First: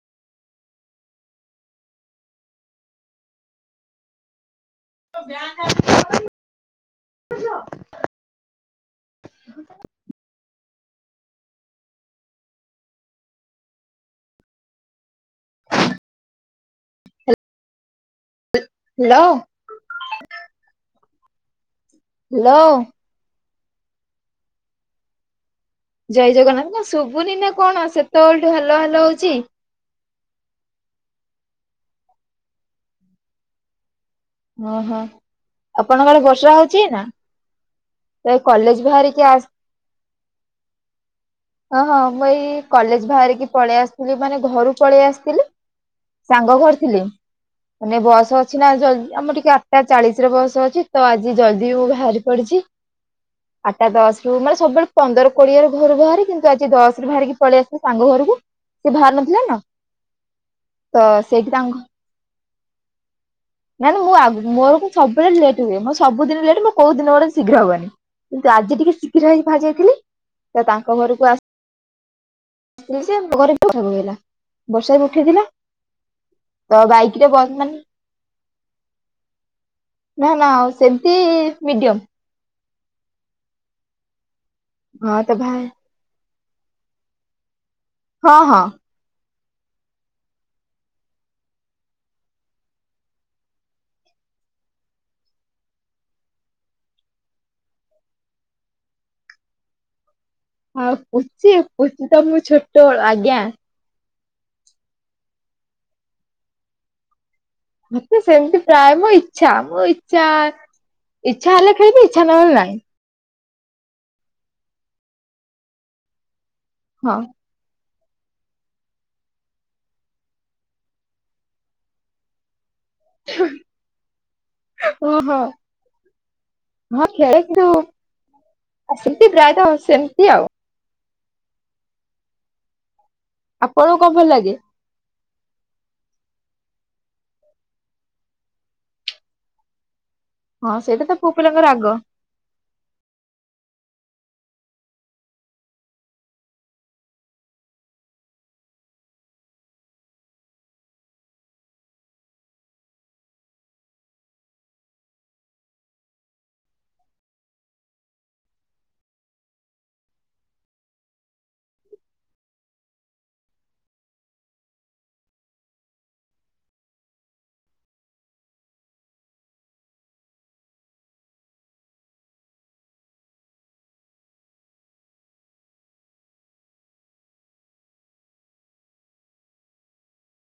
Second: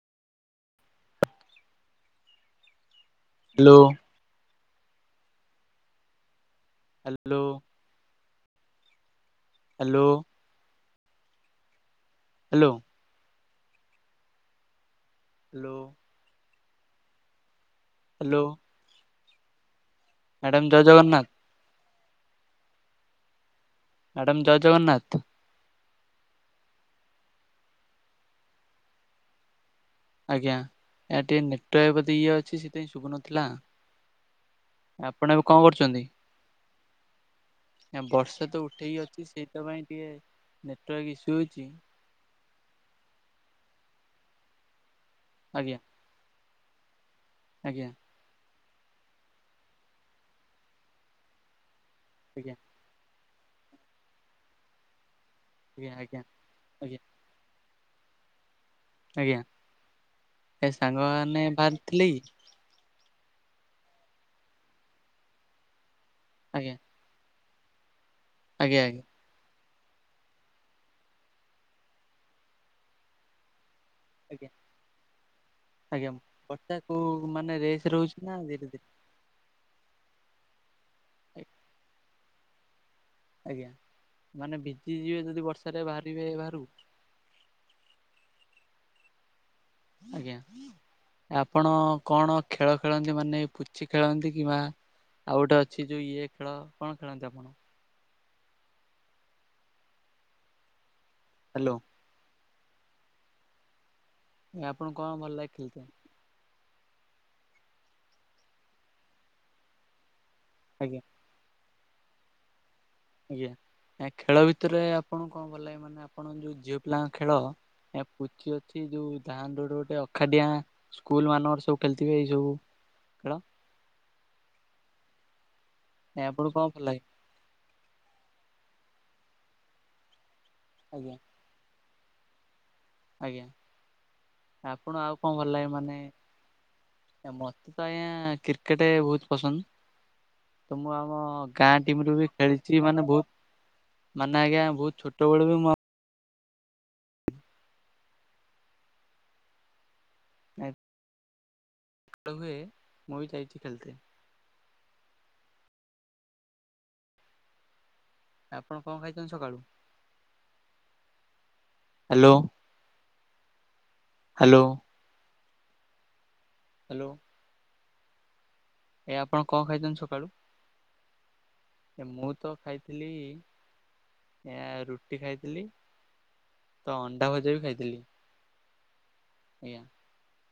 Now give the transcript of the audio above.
Hello. [inaudible] Hello. Hello. Hello. Hello hello. Madam ଜୟ Jagannath. Hello. Madam ଜୟ ଜଗନ୍ନାଥ। ଜୟ ଜଗନ୍ନାଥ ନା ଶୁଭୁନି ନା କଣ ସେତବେଳଠୁ ହାଲୋ ହାଲୋ ହଉଛି। ଆଜ୍ଞା ଏଠି ନେଟୱାର୍କ ବୋଧେ ଇଏ ଅଛି ସେଥିପାଇଁ ଶୁଭୁନଥିଲା। ଅ ହୋ ଆପଣ ଏବେ କଣ ଆପଣଙ୍କର ବର୍ଷା ହଉଛି ଏଇନା? ନା ବର୍ଷା ତ ଉଠେଇ ଅଛି ସେଇଥପାଇଁ ଟିକେ ନେଟୱାର୍କ ଇସ୍ୟୁ ହଉଛି? ହଁ ହଁ ମୁଁ ଏଇ କଲେଜ ବାହାରିକି ପଳେଇ ଆସିଥିଲି ମାନେ ଘରୁ ପଳେଇ ଆସିଥିଲି ଆଜ୍ଞା ସାଙ୍ଗ ଘରେଥିଲି। ଆଜ୍ଞା ମାନେ ବସ୍ ଅଛି ନା ଜଲଦି ଆମର ଟିକେ ଆଠଟା ଚାଳିଶରେ ବସ୍ ଅଛି ତ ଆଜି ଜଲଦି ଉ ଭାରି ଆଜ୍ଞା ପଡିଛି ଆଠଟା ଦଶ ରୁ ମାନେ ସବୁବେଳେ ପନ୍ଦର କୋଡିଏ ରୁ ଆଜ୍ଞା ଘରୁ ଆଜ୍ଞା ବାହାରେ କିନ୍ତୁ ଆଜି ଆଜ୍ଞା ଦଶରୁ ବାହାରିକି ପଳେଇ ଆସିଲି ସାଙ୍ଗ ଘରକୁ। ସେ ବାହାରି ଆଜ୍ଞା ନଥିଲା ନା ଏ ତ ସାଙ୍ଗମାନେ ସେଇଠି ବାହାରି ଥିଲେ କି? ନାଇଁ ନାଇଁ ମୁଁ ଆଗୁ ମୋର ସବୁବେଳେ ଲେଟ୍ ହୁଏ ମୋ ସବୁଦିନେ ଲେଟ୍ ମୋ ଆଜ୍ଞା କୋଉ ଦିନ ଗୋଟେ ଶୀଘ୍ର ହବନି। କିନ୍ତୁ ଆଜି ଆଜ୍ଞା ଟିକେ ଆଜ୍ଞା ଶୀଘ୍ର ହେଇ ବାହାରି ଯାଇଥିଲି ସେ ତାଙ୍କ ଘରକୁ ଆସି [unintelligible] ବର୍ଷା ଆଜ୍ଞା ବି ଉଠେଇଥିଲା। ଆଜ୍ଞା ତ ବଟାକୁ ବାଇକ ରେ ବ ମାନେ ରେସ୍ ରହୁଛି ନା ଧୀରେ ଧୀରେ? ନା ନା ଆଉ ସେମିତି ମିଡିୟମ। ଆଜ୍ଞା, ମାନେ ଭିଜି ହଁ ଯିବେ ତ ଯଦି ଭାଇ ବର୍ଷାରେ ବାହାରିବେ ବାହାରୁକୁ? ହଁ ହଁ। ଆଜ୍ଞା। ଆପଣ କଣ ଖେଳ ଖେଳନ୍ତି ମାନେ ପୁଚି ଖେଳନ୍ତି କିମ୍ବା ଆଉ ଗୋଟେ ଅଛି ଯଉ ଇଏ ଖେଳ, କଣ ଖେଳନ୍ତି ଆପଣ? ହଁ ପୁଚି ହ୍ୟାଲୋ ପୁଚି ତ ମୁଁ ଛୋଟବେଳୁ ଆଜ୍ଞା ଏ ଆପଣ କଣ ଭଲ ଲାଗେ ଖେଳଥା? ମତେ ସେମିତି ପ୍ରାୟ ମୋ ଇଛା, ମୋ ଇଛା, ଆଜ୍ଞା ଇଛା ହେଲେ ଖାଇବି ଇଛା ନ ହେଲେ ନାଇଁ। ଆଜ୍ଞା, ଏଁ ଖେଳ ଭିତରେ ଆପଣଙ୍କୁ କଣ ଭଲ ଲାଗେ ମାନେ ଆପଣ ଯୋଉ ଝିଅ ପିଲାଙ୍କ ହଁ ଖେଳ? ଏ ପୁଚି ଅଛି ଯୋଉ ଧାନ୍ଧୋଡ ଗୋଟେ ଅଖାଡିଆଁ ସ୍କୁଲ ମାନଙ୍କର ସବୁ ଖେଳିଥିବେ, ଏଇ ସବୁ ଖେଳ ଓହୋ ଏ ଆପଣଙ୍କୁ କଣ ଭଲ ହଁ ଲାଗେ? [unintelligible] ଆଉ ସେମିତି ପ୍ରାୟତଃ ସେମିତି ଆଉ। [inaudible] ଆଜ୍ଞା ଆପଣଙ୍କୁ କଣ ଭଲ ଲାଗେ? ଆପଣ ଆଉ କଣ ଭଲ ଲାଗେ ମାନେ? ଏ ମତେତ ଆଜ୍ଞା କ୍ରିକେଟ ବହୁତ ପସନ୍ଦ। ହଁ ତ ମୁଁ ସେଇଟା ଆମ ପୁଅ ପିଲାଙ୍କର ଗାଁ ରାଗ। ଟିମରୁ ବି ଖେଳିଛି ମାନେ ବହୁତ ମାନେ ଆଜ୍ଞା ବହୁତ ଛୋଟବେଳୁ ବି ମୁଁ [unintelligible] ଲ ହୁଏ ମୁଇ ଯାଇଛି ଖେଳତେ। ଆପଣ କଣ ଖାଇଛନ୍ତି ସକାଳୁ? Hello hello. ହାଲୋ ଏ ଆପଣ କଣ ଖାଇଛନ୍ତି ସକାଳୁ? ଏ ମୁଁ ତ ଖାଇଥିଲି ଏ ରୁଟି ଖାଇଥିଲି, ତ ଅଣ୍ଡା ଭଜା ବି ଖାଇଥିଲି। ଆଜ୍ଞା।